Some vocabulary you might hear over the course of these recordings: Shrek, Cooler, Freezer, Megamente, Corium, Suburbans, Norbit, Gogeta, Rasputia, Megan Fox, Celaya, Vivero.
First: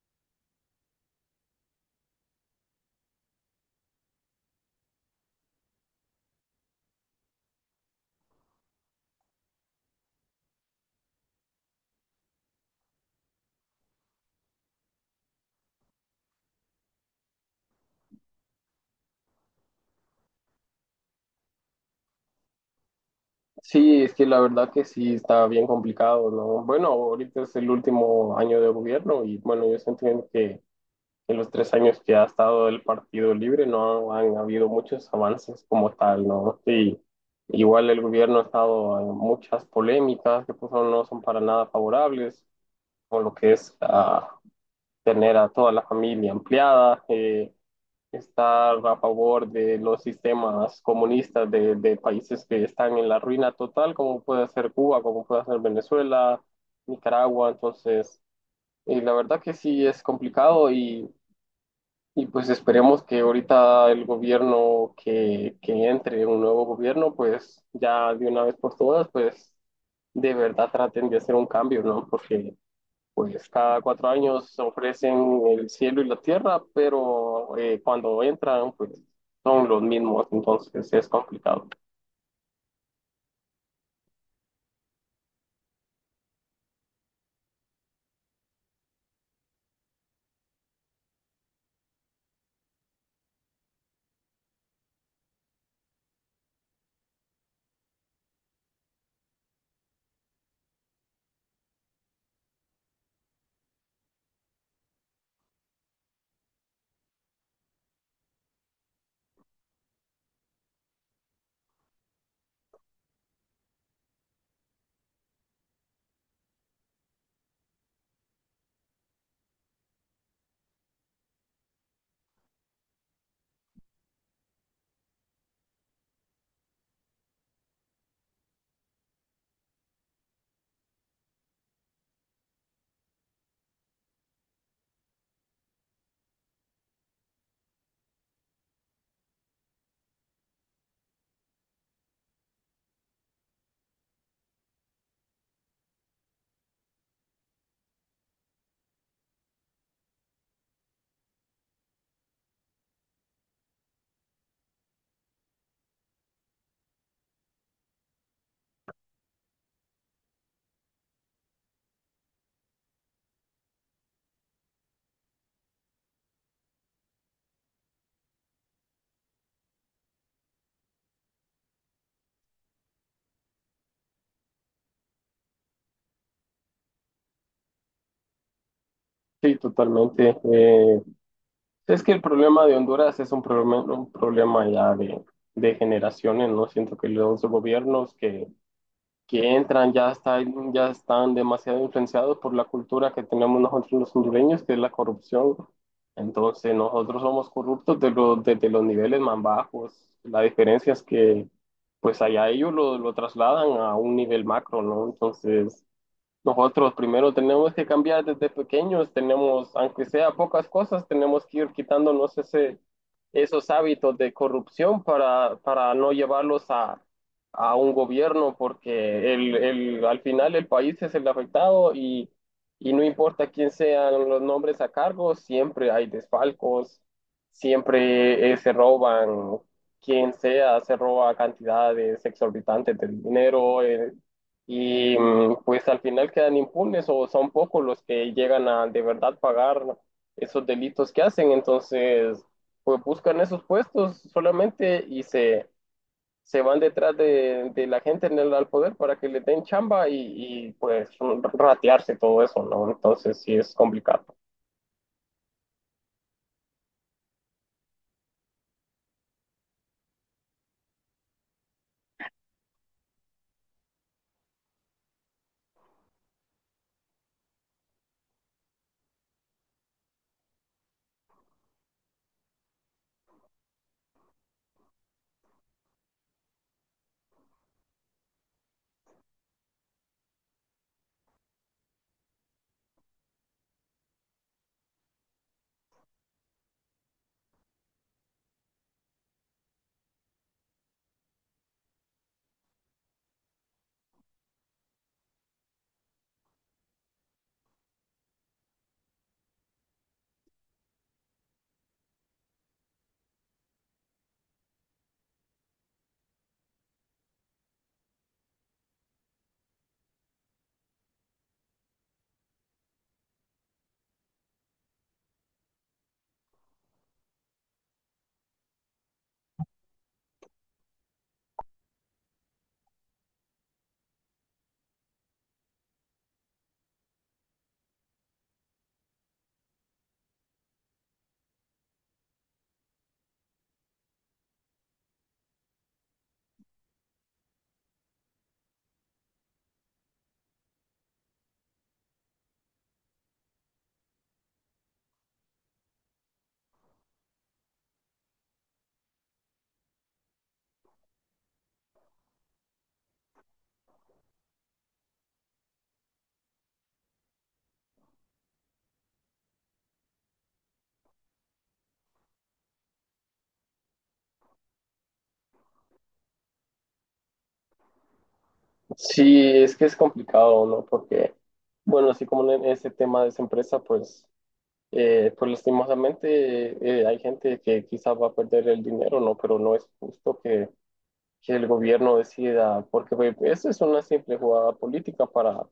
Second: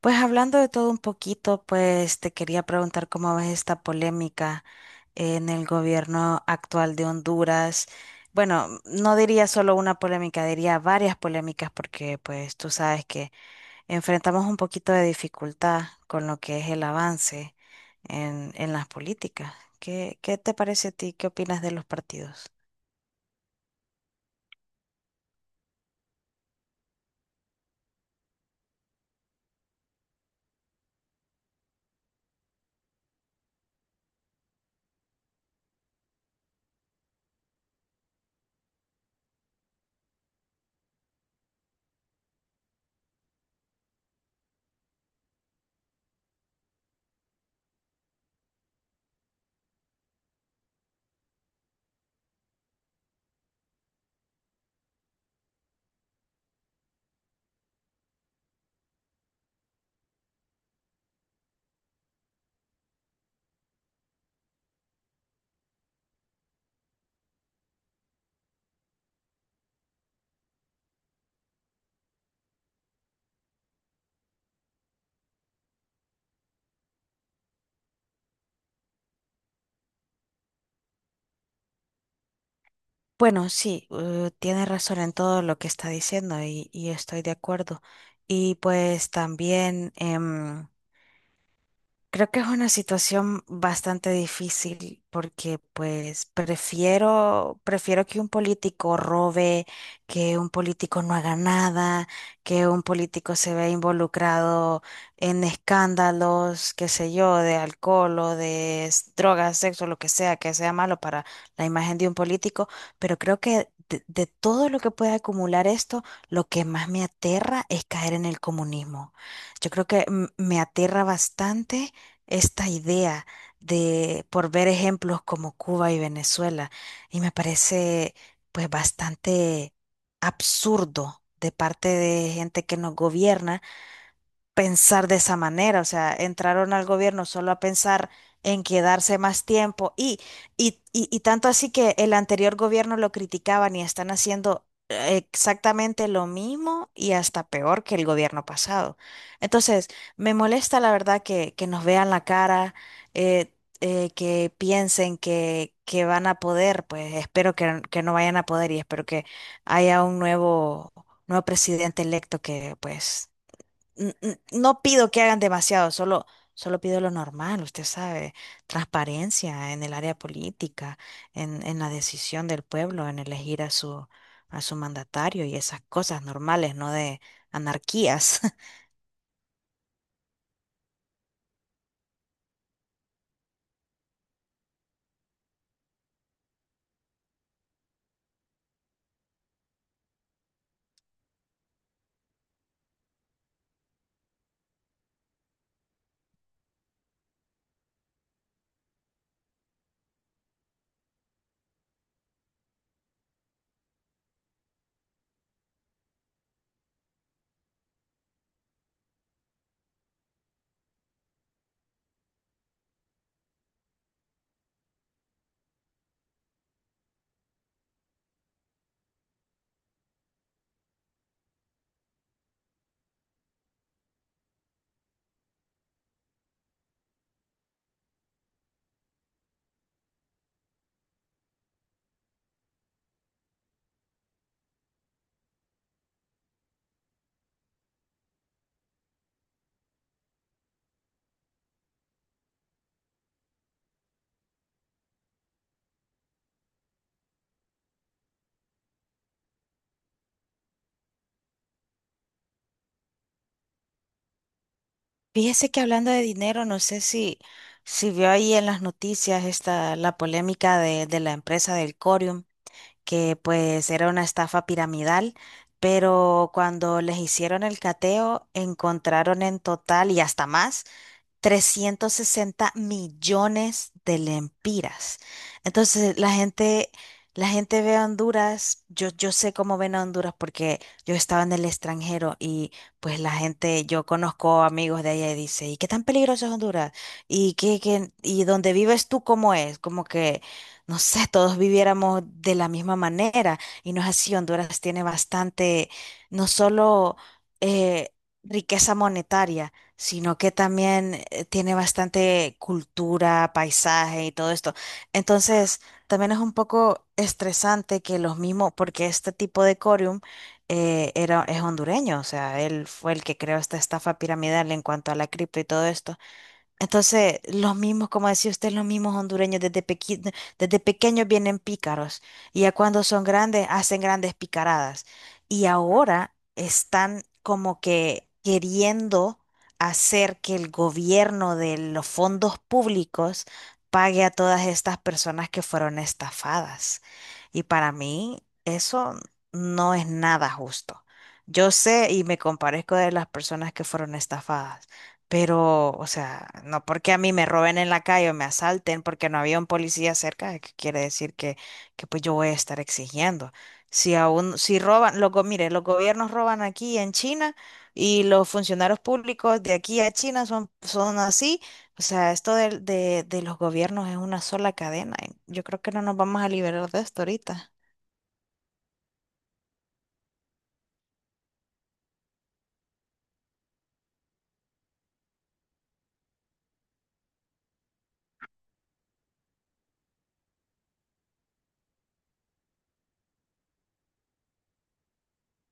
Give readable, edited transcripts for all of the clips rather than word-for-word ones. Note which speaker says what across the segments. Speaker 1: Pues hablando de todo un poquito, pues te quería preguntar cómo ves esta polémica en el gobierno actual de Honduras. Bueno, no diría solo una polémica, diría varias polémicas porque pues tú sabes que enfrentamos un poquito de dificultad con lo que es el avance en las políticas. ¿Qué te parece a ti? ¿Qué opinas de los partidos?
Speaker 2: Sí, es que la verdad que sí está bien complicado, ¿no? Bueno, ahorita es el último año de gobierno y bueno, yo entiendo que en los 3 años que ha estado el Partido Libre no han habido muchos avances como tal, ¿no? Sí, igual el gobierno ha estado en muchas polémicas que pues, no son para nada favorables, con lo que es tener a toda la familia ampliada. Estar a favor de los sistemas comunistas de países que están en la ruina total, como puede ser Cuba, como puede ser Venezuela, Nicaragua. Entonces, la verdad que sí es complicado y pues esperemos que ahorita el gobierno que entre, un nuevo gobierno, pues ya de una vez por todas, pues de verdad traten de hacer un cambio, ¿no? Porque pues cada 4 años ofrecen el cielo y la tierra, pero cuando entran, pues son los mismos, entonces es complicado.
Speaker 1: Bueno, sí, tiene razón en todo lo que está diciendo y estoy de acuerdo. Y pues también creo que es una situación bastante difícil porque pues prefiero que un político robe, que un político no haga nada, que un político se vea involucrado en escándalos, qué sé yo, de alcohol o de drogas, sexo, lo que sea malo para la imagen de un político, pero creo que de todo lo que puede acumular esto, lo que más me aterra es caer en el comunismo. Yo creo que me aterra bastante esta idea de, por ver ejemplos como Cuba y Venezuela, y me parece pues bastante absurdo de parte de gente que nos gobierna pensar de esa manera, o sea, entraron al gobierno solo a pensar en quedarse más tiempo y tanto así que el anterior gobierno lo criticaban y están haciendo exactamente lo mismo y hasta peor que el gobierno pasado. Entonces, me molesta la verdad que nos vean la cara, eh, que piensen que van a poder, pues espero que no vayan a poder y espero que haya un nuevo presidente electo que pues no pido que hagan demasiado, solo pido lo normal, usted sabe, transparencia en el área política, en la decisión del pueblo, en elegir a a su mandatario y esas cosas normales, no de anarquías.
Speaker 2: Sí, totalmente. Es que el problema de Honduras es un problema ya de generaciones, ¿no? Siento que los gobiernos que entran ya están demasiado influenciados por la cultura que tenemos nosotros los hondureños, que es la corrupción. Entonces nosotros somos corruptos de los, desde los niveles más bajos. La diferencia es que pues allá ellos lo trasladan a un nivel macro, ¿no? Entonces nosotros primero tenemos que cambiar desde pequeños, tenemos, aunque sea pocas cosas, tenemos que ir quitándonos ese, esos hábitos de corrupción para no llevarlos a un gobierno, porque al final el país es el afectado y no importa quién sean los nombres a cargo, siempre hay desfalcos, siempre se roban, quien sea, se roba cantidades exorbitantes de dinero. Y mm, pues al final quedan impunes o son pocos los que llegan a de verdad pagar esos delitos que hacen. Entonces, pues buscan esos puestos solamente y se van detrás de la gente en el, al poder para que le den chamba y, pues ratearse todo eso, ¿no? Entonces sí es complicado.
Speaker 1: Fíjese que hablando de dinero, no sé si vio ahí en las noticias esta, la polémica de la empresa del Corium, que pues era una estafa piramidal, pero cuando les hicieron el cateo encontraron en total y hasta más 360 millones de lempiras. Entonces, la gente ve a Honduras, yo sé cómo ven a Honduras porque yo estaba en el extranjero y pues la gente, yo conozco amigos de allá y dice, ¿y qué tan peligroso es Honduras? ¿Y qué, qué- y dónde vives tú cómo es? Como que, no sé, todos viviéramos de la misma manera y no es así. Honduras tiene bastante, no solo eh, riqueza monetaria, sino que también tiene bastante cultura, paisaje y todo esto. Entonces, también es un poco estresante que los mismos, porque este tipo de corium es hondureño, o sea, él fue el que creó esta estafa piramidal en cuanto a la cripto y todo esto. Entonces, los mismos, como decía usted, los mismos hondureños desde pequeños vienen pícaros y ya cuando son grandes hacen grandes picaradas. Y ahora están como que queriendo hacer que el gobierno de los fondos públicos pague a todas estas personas que fueron estafadas. Y para mí eso no es nada justo. Yo sé y me comparezco de las personas que fueron estafadas. Pero, o sea, no porque a mí me roben en la calle o me asalten porque no había un policía cerca, que quiere decir que pues yo voy a estar exigiendo. Si aún, si roban, mire, los gobiernos roban aquí en China y los funcionarios públicos de aquí a China son, son así. O sea, esto de los gobiernos es una sola cadena. Y yo creo que no nos vamos a liberar de esto ahorita.
Speaker 2: Sí, es que es complicado, ¿no? Porque, bueno, así como en ese tema de esa empresa, pues pues lastimosamente hay gente que quizás va a perder el dinero, ¿no? Pero no es justo que el gobierno decida, porque pues, eso es una simple jugada política para,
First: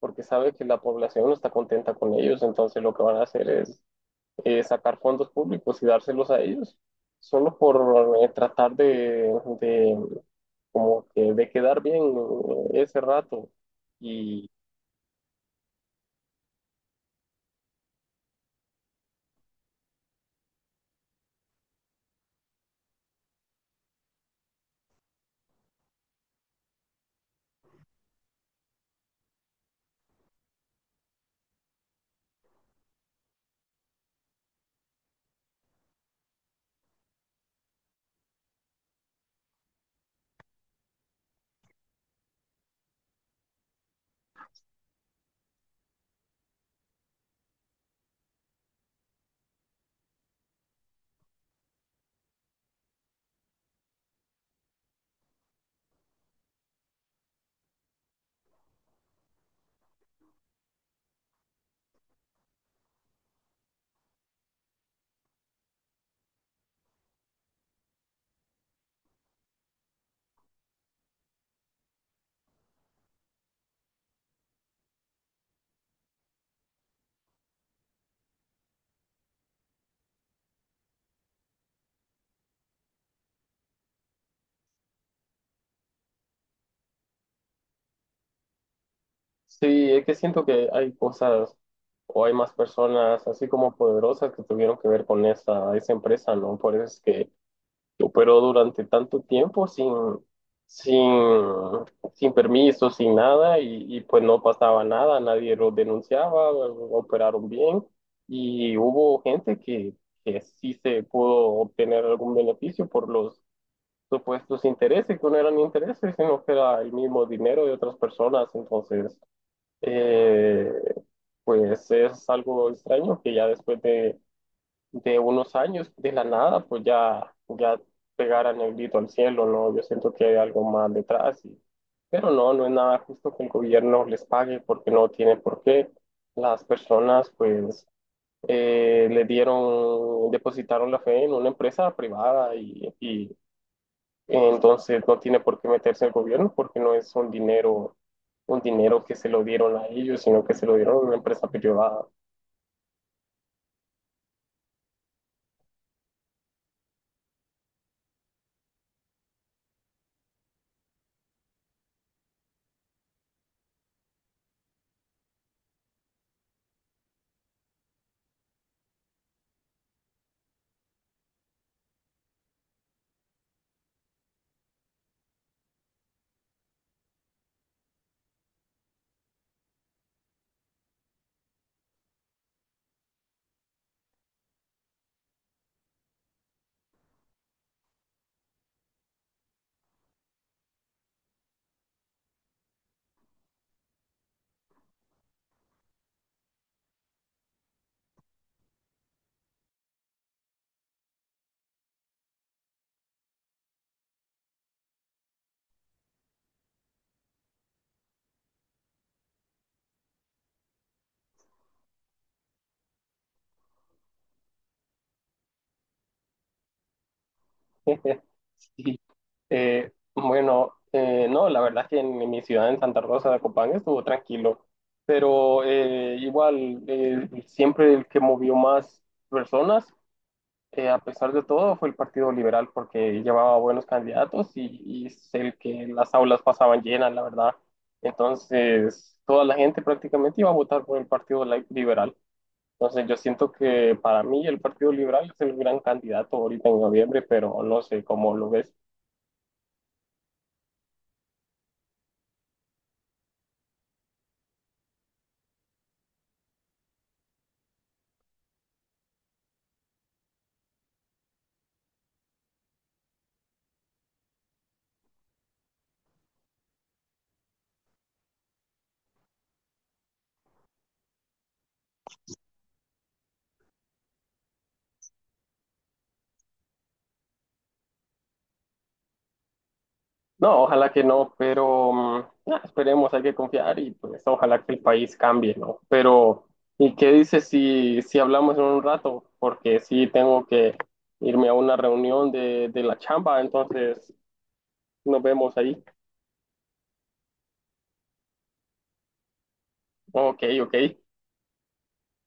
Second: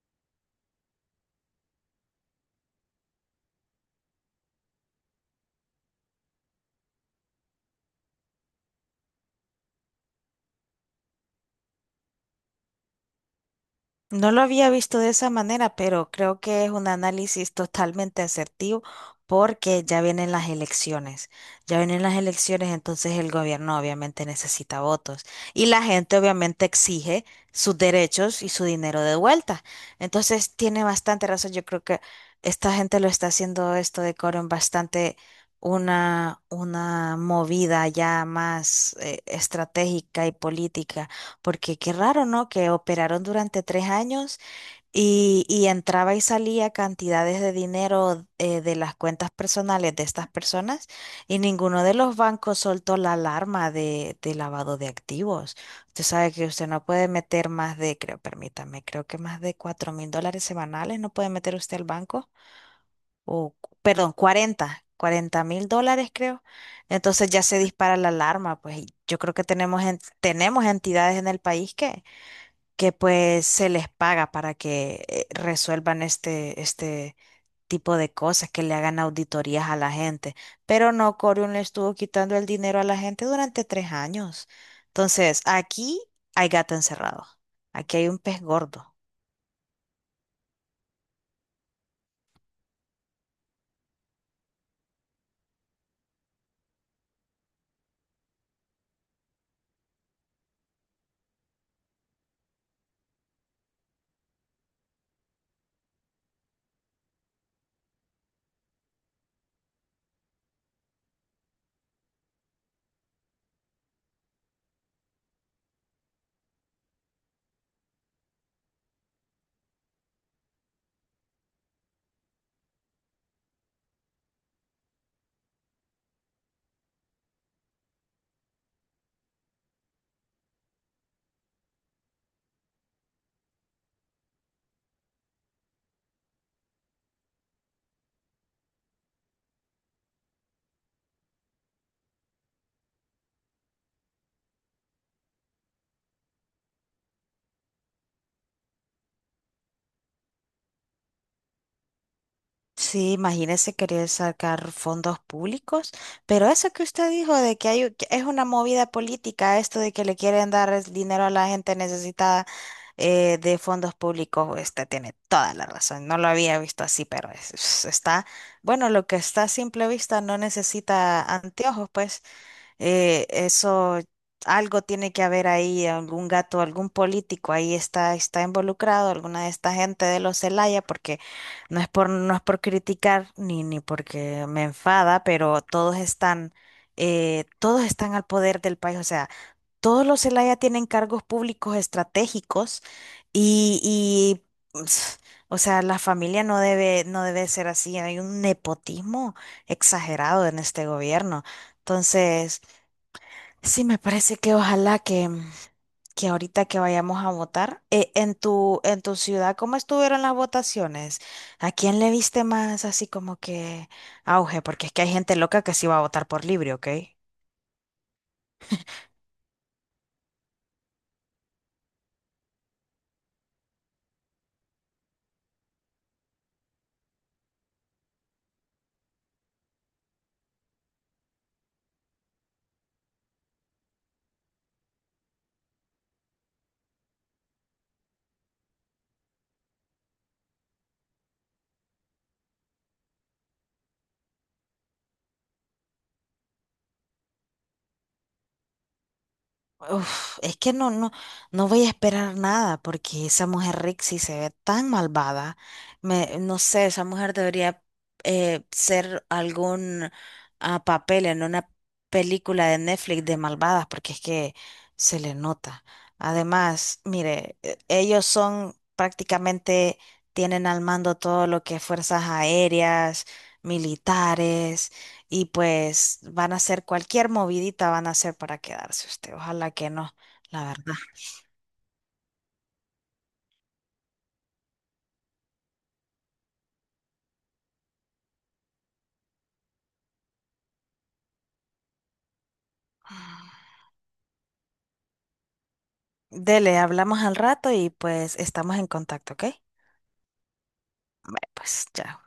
Speaker 2: porque sabe que la población no está contenta con ellos, entonces lo que van a hacer es sacar fondos públicos y dárselos a ellos, solo por tratar de como que de quedar bien ese rato.
Speaker 1: No lo había visto de esa manera, pero creo que es un análisis totalmente asertivo porque ya vienen las elecciones. Ya vienen las elecciones, entonces el gobierno obviamente necesita votos y la gente obviamente exige sus derechos y su dinero de vuelta. Entonces tiene bastante razón. Yo creo que esta gente lo está haciendo esto de Coren bastante una movida ya más estratégica y política porque qué raro, ¿no? Que operaron durante 3 años y entraba y salía cantidades de dinero de las cuentas personales de estas personas y ninguno de los bancos soltó la alarma de lavado de activos. Usted sabe que usted no puede meter más de, creo, permítame, creo que más de $4,000 semanales no puede meter usted al banco. O, perdón, 40 mil dólares creo. Entonces ya se dispara la alarma, pues y yo creo que tenemos, tenemos entidades en el país que pues se les paga para que resuelvan este tipo de cosas, que le hagan auditorías a la gente. Pero no, Corium le estuvo quitando el dinero a la gente durante 3 años. Entonces, aquí hay gato encerrado. Aquí hay un pez gordo.
Speaker 2: Sí, es que siento que hay cosas o hay más personas así como poderosas que tuvieron que ver con esa, esa empresa, ¿no? Por eso es que operó durante tanto tiempo sin, sin, sin permiso, sin nada y, y pues no pasaba nada, nadie lo denunciaba, operaron bien y hubo gente que sí se pudo obtener algún beneficio por los supuestos intereses, que no eran intereses, sino que era el mismo dinero de otras personas, entonces eh, pues es algo extraño que ya después de unos años, de la nada, pues ya, ya pegaran el grito al cielo, ¿no? Yo siento que hay algo más detrás, y- pero no, no es nada justo que el gobierno les pague porque no tiene por qué. Las personas, pues, le dieron, depositaron la fe en una empresa privada y entonces no tiene por qué meterse el gobierno porque no es un dinero que se lo dieron a ellos, sino que se lo dieron a una empresa privada.
Speaker 1: Sí, imagínese querer sacar fondos públicos, pero eso que usted dijo de que hay, que es una movida política, esto de que le quieren dar es dinero a la gente necesitada de fondos públicos, usted tiene toda la razón. No lo había visto así, pero está, bueno, lo que está a simple vista no necesita anteojos, pues. Eso, algo tiene que haber ahí, algún gato, algún político ahí está, está involucrado, alguna de esta gente de los Celaya, porque no es por criticar ni porque me enfada, pero todos están al poder del país. O sea, todos los Celaya tienen cargos públicos estratégicos y, y ps, o sea, la familia no debe ser así. Hay un nepotismo exagerado en este gobierno. Entonces, sí, me parece que ojalá que ahorita que vayamos a votar, en tu ciudad, ¿cómo estuvieron las votaciones? ¿A quién le viste más así como que auge? Porque es que hay gente loca que sí va a votar por libre, ¿ok?
Speaker 2: Sí. Bueno, no, la verdad es que en mi ciudad, en Santa Rosa de Copán, estuvo tranquilo, pero igual, siempre el que movió más personas a pesar de todo, fue el Partido Liberal porque llevaba buenos candidatos y es el que las aulas pasaban llenas, la verdad. Entonces, toda la gente prácticamente iba a votar por el Partido Liberal. Entonces, yo siento que para mí el Partido Liberal es el gran candidato ahorita en noviembre, pero no sé cómo lo ves.
Speaker 1: Uf, es que no voy a esperar nada porque esa mujer Rixie se ve tan malvada. Me, no sé, esa mujer debería ser algún papel en una película de Netflix de malvadas porque es que se le nota. Además, mire, ellos son prácticamente, tienen al mando todo lo que es fuerzas aéreas, militares y pues van a hacer cualquier movidita, van a hacer para quedarse usted. Ojalá que no,
Speaker 2: No,
Speaker 1: la
Speaker 2: ojalá
Speaker 1: verdad.
Speaker 2: que no, pero nah, esperemos, hay que confiar y pues ojalá que el país cambie, ¿no? Pero, ¿y qué dices si, si hablamos en un rato? Porque sí tengo que irme a una reunión de la chamba, entonces nos vemos ahí.
Speaker 1: Dele, hablamos al rato y pues estamos en contacto, ¿ok? Ay,
Speaker 2: Ok, ok.
Speaker 1: pues chao.